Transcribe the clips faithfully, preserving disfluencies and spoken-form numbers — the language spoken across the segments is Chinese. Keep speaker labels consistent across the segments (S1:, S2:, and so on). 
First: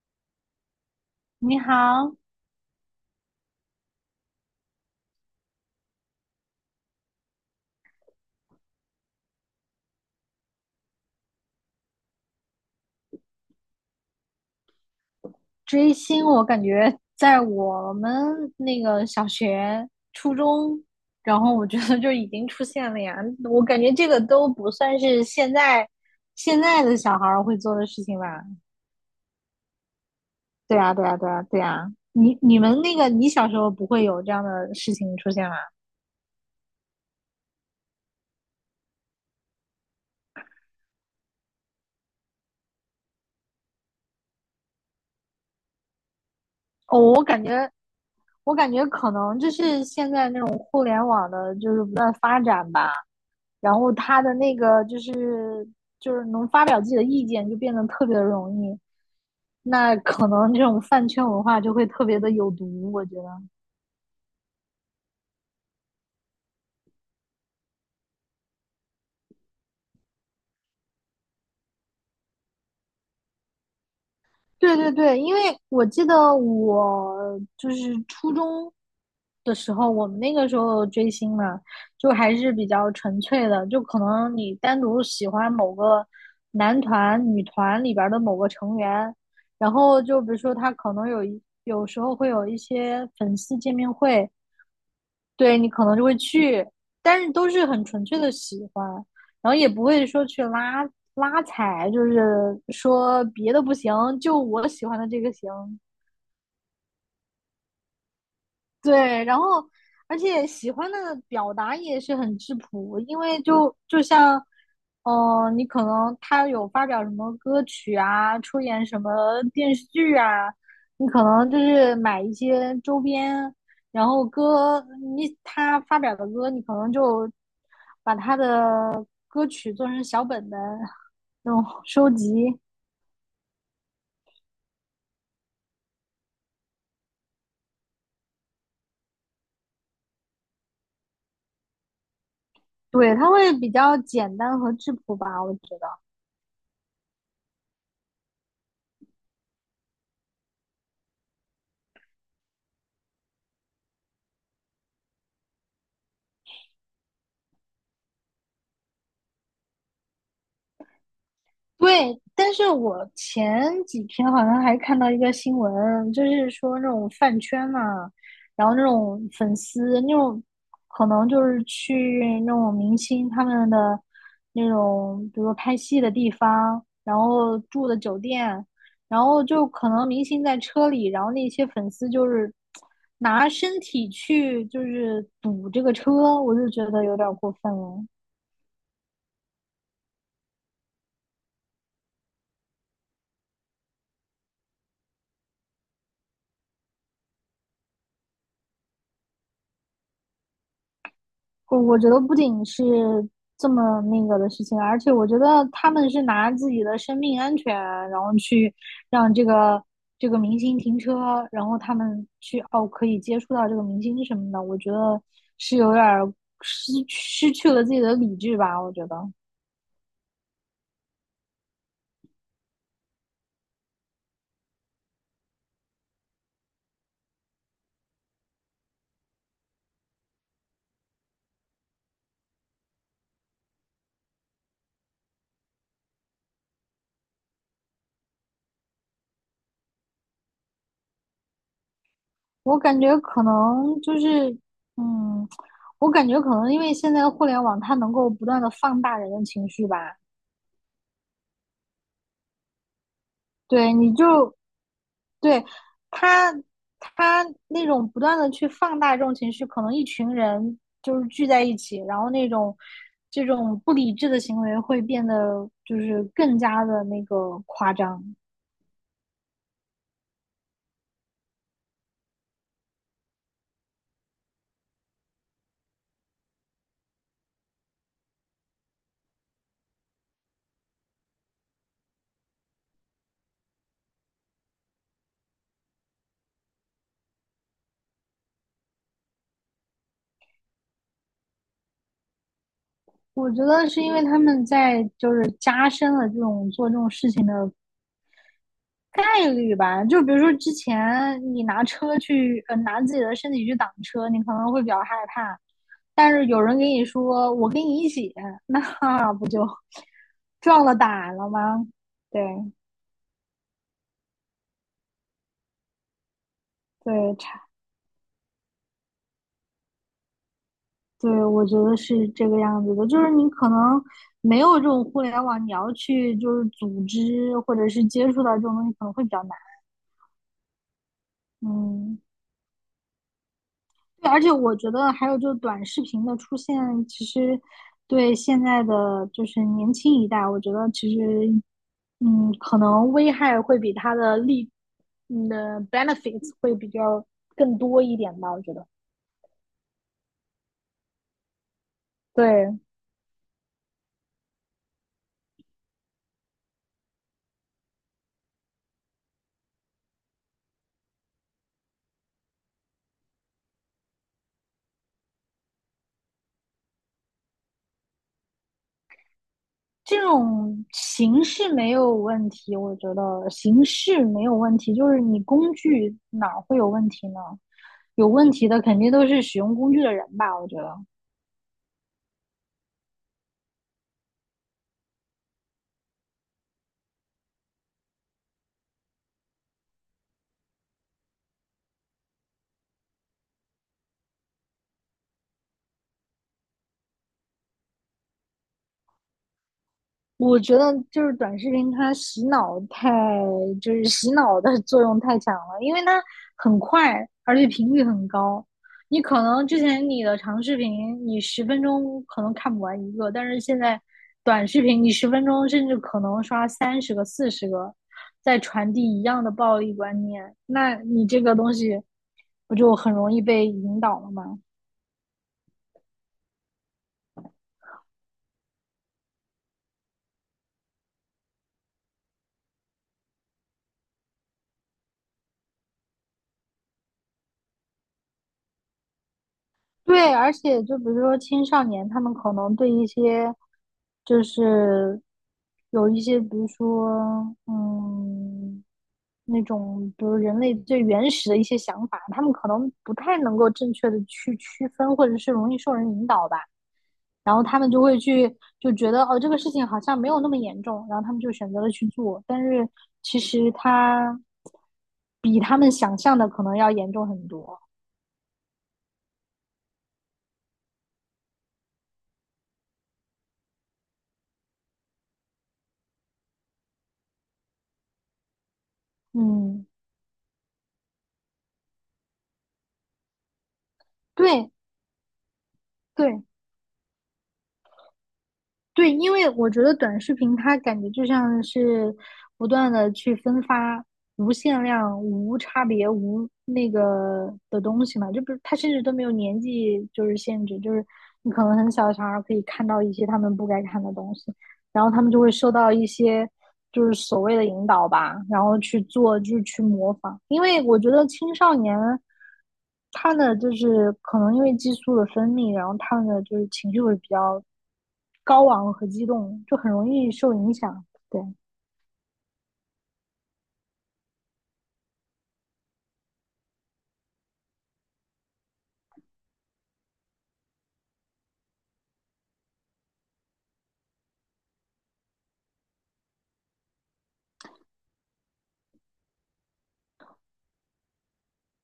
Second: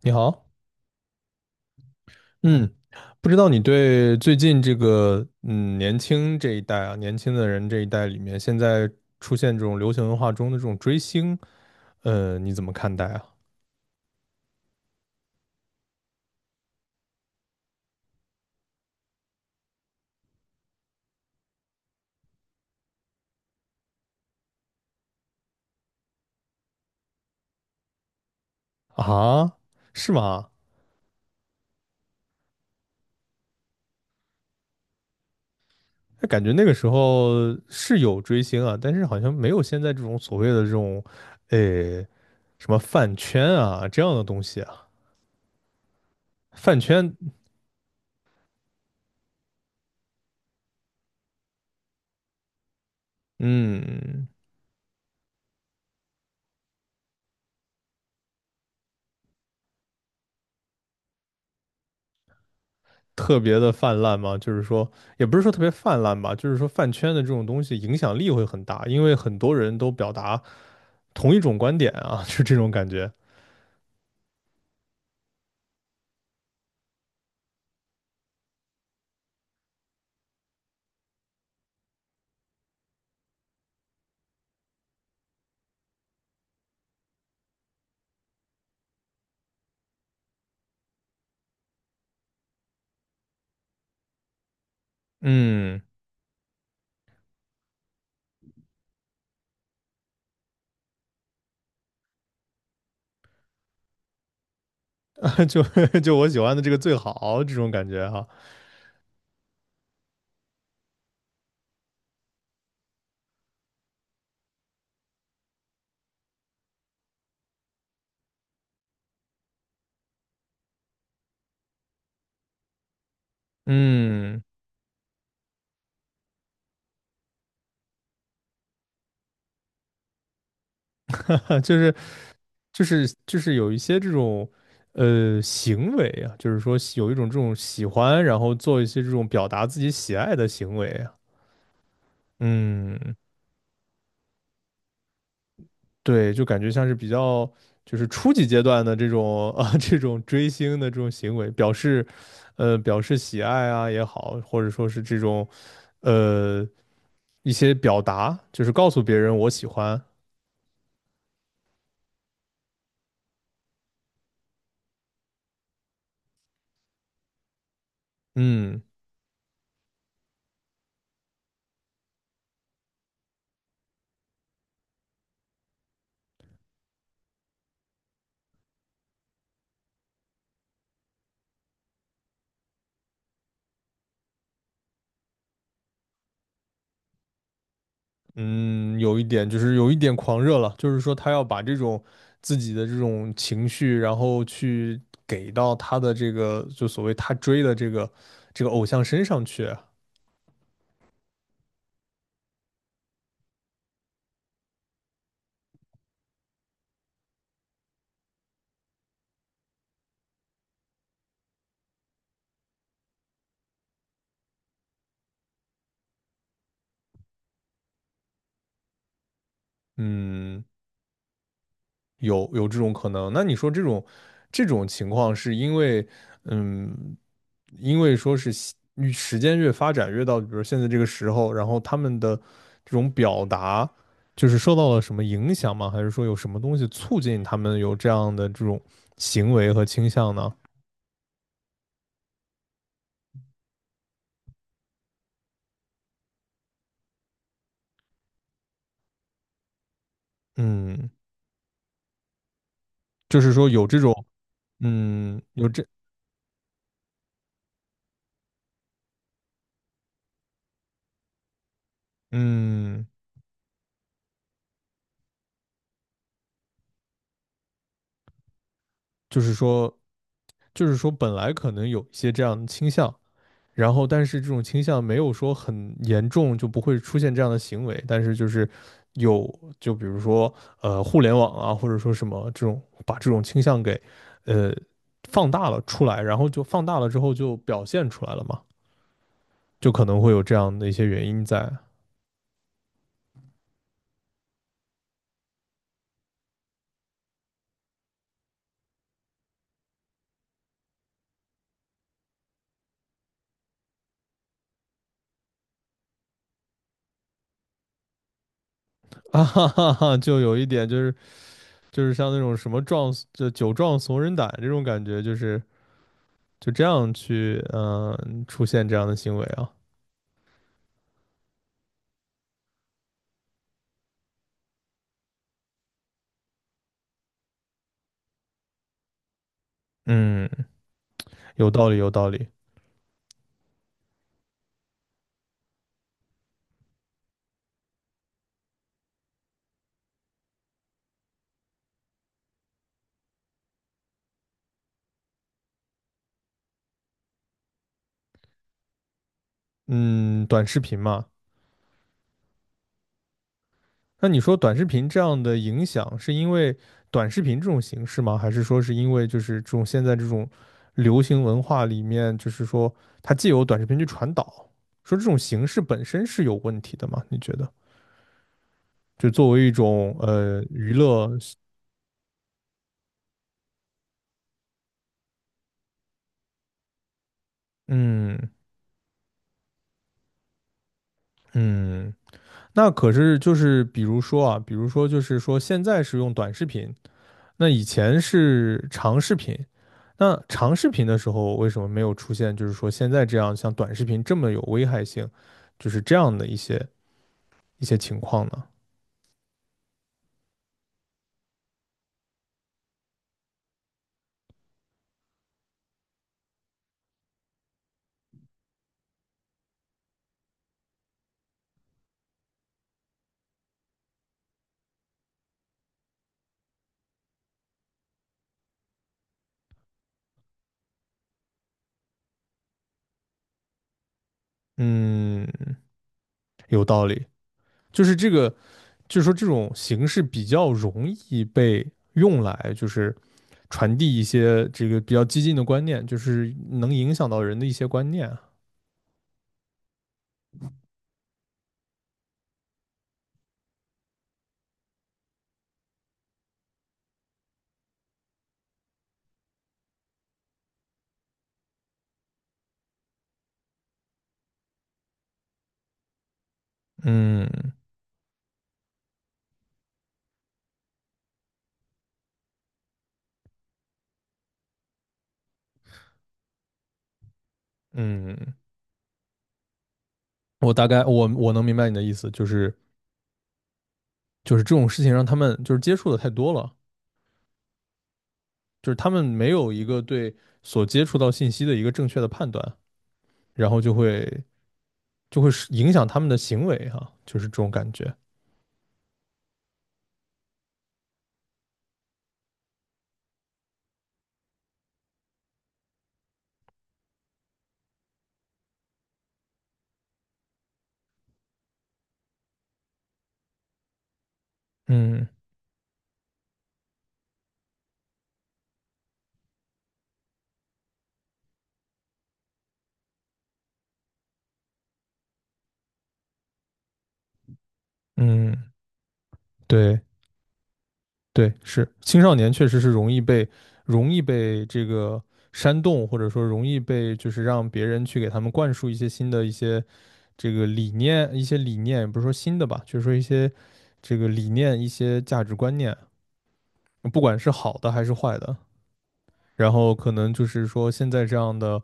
S1: 你好，
S2: 你好。
S1: 嗯，不知道你对最近这个嗯年轻这一代啊，年轻的人这一代里面，现在出现这种流行文化中的这种追星，呃，你怎么看待啊？
S2: 追星我感觉在我们那个小学、初中，然后我觉得就已经出现了呀。我感觉这个都不算是现在现在的小孩儿会做的事情吧？
S1: 啊，是吗？
S2: 对啊，对啊，对啊，对啊。你你们那个，你小时候不会有这样的事情出现吗？
S1: 那感觉那个时候是有追星啊，但是好像没有现在这种所谓的这种，呃，什么饭圈啊这样的东西啊，饭
S2: 哦，
S1: 圈，
S2: 我感觉我感觉可能就是现在那种互联网的，就是不断发展吧。然后他
S1: 嗯。
S2: 的那个就是就是能发表自己的意见就变得特别的容易，那可能这种饭圈文化就会特别的有毒，我觉得。
S1: 特别的泛滥吗？就是说，也不是说特别泛滥吧，就是说饭圈的这种东西影响力会很大，因为很多人都表达同一种观点啊，就这种感觉。
S2: 对对对。因为我记得我就是初中的时候，我们那个时候追星嘛，就还是比较纯粹的，就可能你单独喜欢某个男团、女团里边的某个成员，然后就比如说他可能有一有时候会有一些粉丝见面会，对你
S1: 嗯，
S2: 可能就会去，但是都是很纯粹的喜欢，然后也不会说去拉拉踩，就是说别的不行，就我喜欢的这个 行。
S1: 就 就我喜欢的这个最好这种感觉哈。
S2: 对，然后而且喜欢的表达也是很质朴，因为就就像，嗯、呃你可能他有发表什么歌曲啊，出演什么电视剧啊，你可能就是买一些周边，然后
S1: 嗯，
S2: 歌，你他发表的歌，你可能就歌曲做成小本本那 种
S1: 就是
S2: 收集。
S1: 就是就是有一些这种呃行为啊，就是说喜有一种这种喜欢，然后做一些这种表达自己喜爱的行为啊。嗯，
S2: 对，它会比较简单和质朴吧，我觉得。
S1: 对，就感觉像是比较就是初级阶段的这种啊 这种追星的这种行为，表示呃表示喜爱啊也好，或者说是这种呃一些表达，就是告诉别人我喜欢。
S2: 对，但是我前几天好像还看到一个新闻，就是说那种饭圈嘛，然后
S1: 嗯
S2: 那种粉丝，那种可能就是去那种明星他们的那种，比如说拍戏的地方，然后住的酒店，然后就可能明星在车里，然后那些粉丝就是拿身体去就是堵这个车，我就觉得有点过分了。
S1: 嗯，有一点就是有一点狂热了，就是说他要把这种自己的这种情绪，然后去给到他的这个就所谓他追的这个这个偶像身上去啊。
S2: 我我觉得不仅是这么那个的事情，而且我觉得他们是拿自己的生命安全，然后去让这个这个明星停车，然后他们去哦可以接触到这个明星什么的，我觉得是有点儿失失去了自己的理智吧。我觉得，
S1: 嗯。有有这种可能。那你说这种这种情况是因为，嗯，因为说是西与时间越发展越到，比如现在这个时候，然后他们的这种表达就是受到了什么影响吗？还是说有什么东西促进他们有这样的这种行为和倾向呢？
S2: 我感觉可能就是嗯，我感觉可能因为现在的互联网，它能够不断的放大人的情绪吧。
S1: 嗯，就是说有
S2: 对，
S1: 这
S2: 你
S1: 种，
S2: 就
S1: 嗯，
S2: 对，
S1: 有这，
S2: 他他那种不断的去放大这种情绪，可能一群人就是聚在一起，然后那种
S1: 嗯，
S2: 这种不理智的行为会变得就是更加的那个夸张。
S1: 就是说，就是说本来可能有一些这样的倾向。然后但是这种倾向没有说很严重，就不会出现这样的行为，但是就是有，就比如说呃互联网啊，或者说什么这种把这种倾向给呃放大了出来，然后就放大了之后就表现出来了嘛，就可能会有这样的一些原因在。
S2: 我觉得是因为他们在就是加深了这种做这种事情的概率吧。就比如说之前你拿车去，呃，拿自己的身体去挡车，你可能会比较害怕，但是有人给你说我跟你一起
S1: 啊哈哈哈，就有一
S2: 撞
S1: 点
S2: 了
S1: 就是
S2: 打了吗？
S1: 就是像那种什
S2: 对，
S1: 么壮就酒壮怂人胆这种感觉，就是就这样
S2: 对。
S1: 去
S2: 差，
S1: 嗯、呃出现这样的行为啊。
S2: 对，我觉得是这个样子的，就是你可能没有这种互联网，你要去就是组织或者是接触到这种东西，可能会比较难。
S1: 嗯，有道理有
S2: 嗯，
S1: 道理。
S2: 对，而且我觉得还有就是短视频的出现，其实对现在的就是年轻一代，我觉得其实嗯，可能危害会比它的利，嗯的 benefits 会比较更多一点吧，我觉得。
S1: 嗯，短视频嘛。
S2: 对，
S1: 那你说短视频这样的影响，是因为短视频这种形式吗？还是说是因为就是这种现在这种流行文化里面，就是说它既有短视频去传导，说这种形式本身是有问题的吗？你觉得？就作为一种
S2: 这
S1: 呃
S2: 种
S1: 娱乐。
S2: 形式没有问题，我觉得形式没有问题，就是你工具哪会有问题呢？有
S1: 嗯
S2: 问题的肯定都是使用工具的人吧，我觉得。
S1: 嗯，那可是就是比如说啊，比如说就是说现在是用短视频。那以前是长视频，那长视频的时候为什么没有出现，就是说现在这样像短视频这么有危害性，就是这样的一些一些情况呢？
S2: 我觉得就是短视频，它洗脑太，就是洗脑的作用太强了，因为它很快，而且频率很高。你可能之前你的长视频，你十分钟可能看不完一个，但是现在短视频，你十分钟甚至可能刷三十个、四十个，在传递一样的暴力观念，那你这个东西不就很容易被引导了吗？
S1: 嗯，有道理，就是这个，就是说这种形式比较容易被用来就是传递一些这个比较激进的观念，就是能影响到人的一些观念啊。
S2: 对，而且就比如说青少年，他们可能对一些就是有一些，比如说嗯，那种比如人类最原始的一些想法，他们可能不太能够正确的去区分，或者是容易受人引导吧。然后
S1: 嗯
S2: 他们就会去就觉得哦，这个事情好像没有那么严重，然后他们就选择了去做，但是其实他比他们想象的可能要严重很多。
S1: 嗯，我大概我我能明白你的意思，就是就是这种事情让他们就是接触的太多了。就是他们没有一
S2: 嗯，
S1: 个对所接触到信息的一个正确的判断，然后就会
S2: 对。
S1: 就会是影响他们的
S2: 对，
S1: 行为哈。就是这种感觉。
S2: 对，因为我觉得短视频它感觉就像是不断的去分发无限量、无差别、无那个的东西嘛，就不是它甚至都没有年纪就是限制，就是你可能很小的小孩可以看到一些他们不该看的东西，然后他
S1: 嗯
S2: 们就会受到一些就是所谓的引导吧，然后去做，就是去模仿。因为我觉得青少年他的就是可能因为激素的分泌，然后他们的就是情绪会比较
S1: 嗯，
S2: 高昂和激动，就很
S1: 对
S2: 容易受影响。对，
S1: 对，是青少年确实是容易被容易被这个煽动，或者说容易被就是让别人去给他们灌输一些新的一些这个理念，一些理念也不是说新的吧，就是说一些这个理念、一些价值观念，不管是好的还是坏的，然后可能就是说现在这样的，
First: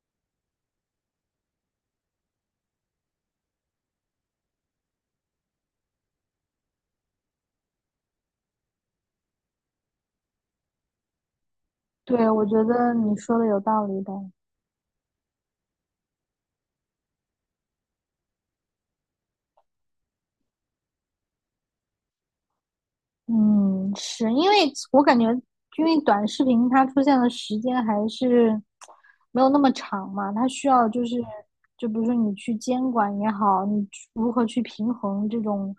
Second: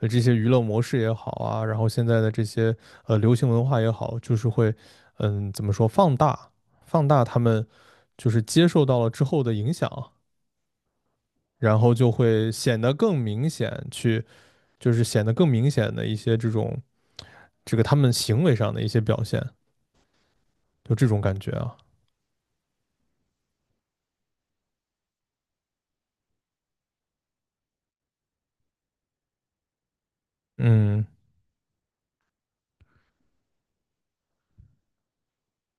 S1: 呃这些娱乐模式也好啊，然后现在的这些呃流行文化也好，就是会，嗯，怎么说，放大放大他们就是接受到了之后的影响，然后就
S2: 对，我
S1: 会
S2: 觉
S1: 显得
S2: 得
S1: 更
S2: 你说的
S1: 明
S2: 有
S1: 显
S2: 道理的。
S1: 去，就是显得更明显的一些这种这个他们行为上的一些表现，就这种感觉啊。
S2: 嗯，是因为我感觉，因为短视频它出现的时间还是没有那么长嘛，它需要就
S1: 嗯
S2: 是，就比如说你去监管也好，你去如何去平衡这种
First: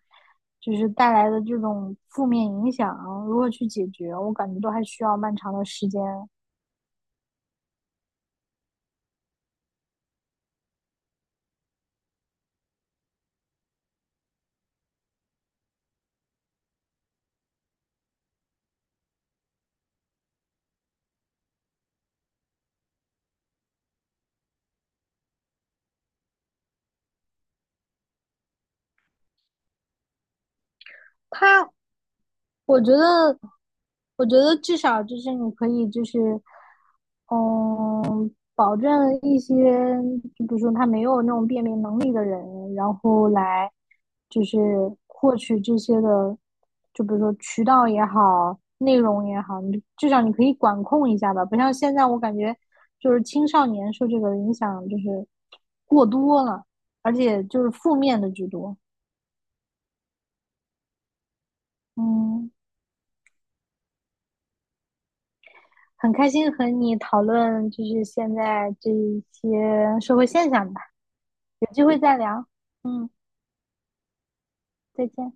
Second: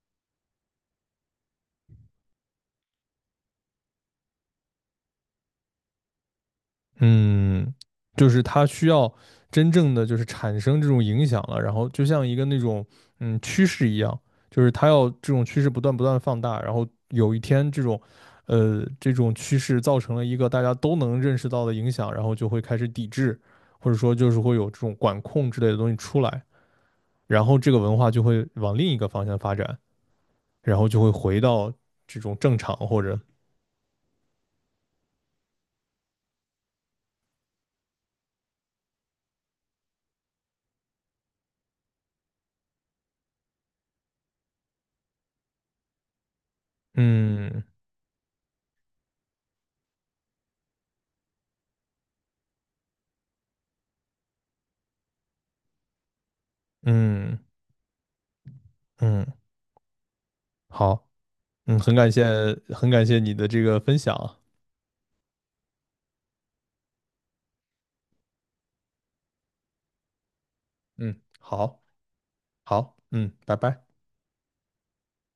S2: 就是带来的这种负面影响，如何去解决，我感觉都还需要漫长的时间。
S1: 嗯，就是它需要真正的就是产生这种影响了，然后就像一个那种嗯趋势一样，就是它要这种趋势不断不断放大，然后有一天这种呃这种趋势造成了一个大家都能认识到的影响，然后就会开始抵制，或者说就是会有这种管控之类的东西出来，然后这个文化就会往另一个方向发展，然后就会回到
S2: 它
S1: 这种正常
S2: 我觉
S1: 或者。
S2: 得，我觉得至少就是你可以就是，嗯，保证一些，就比如说他没有那种辨别能力的人，然后来就是获取这些的，就比如说
S1: 嗯
S2: 渠道也好，内容也好，你至少你可以管控一下吧，不像现在我感觉就是青少年受这个影响就是过多了，而
S1: 嗯
S2: 且就是负面的居多。
S1: 嗯。好。嗯，很感谢，
S2: 嗯。
S1: 很感谢你的这个分享啊。
S2: 很开心和你讨论，就是现在这一些社会现象吧，
S1: 嗯，
S2: 有
S1: 好，
S2: 机会再聊。
S1: 好，
S2: 嗯，
S1: 嗯，拜拜。
S2: 再见。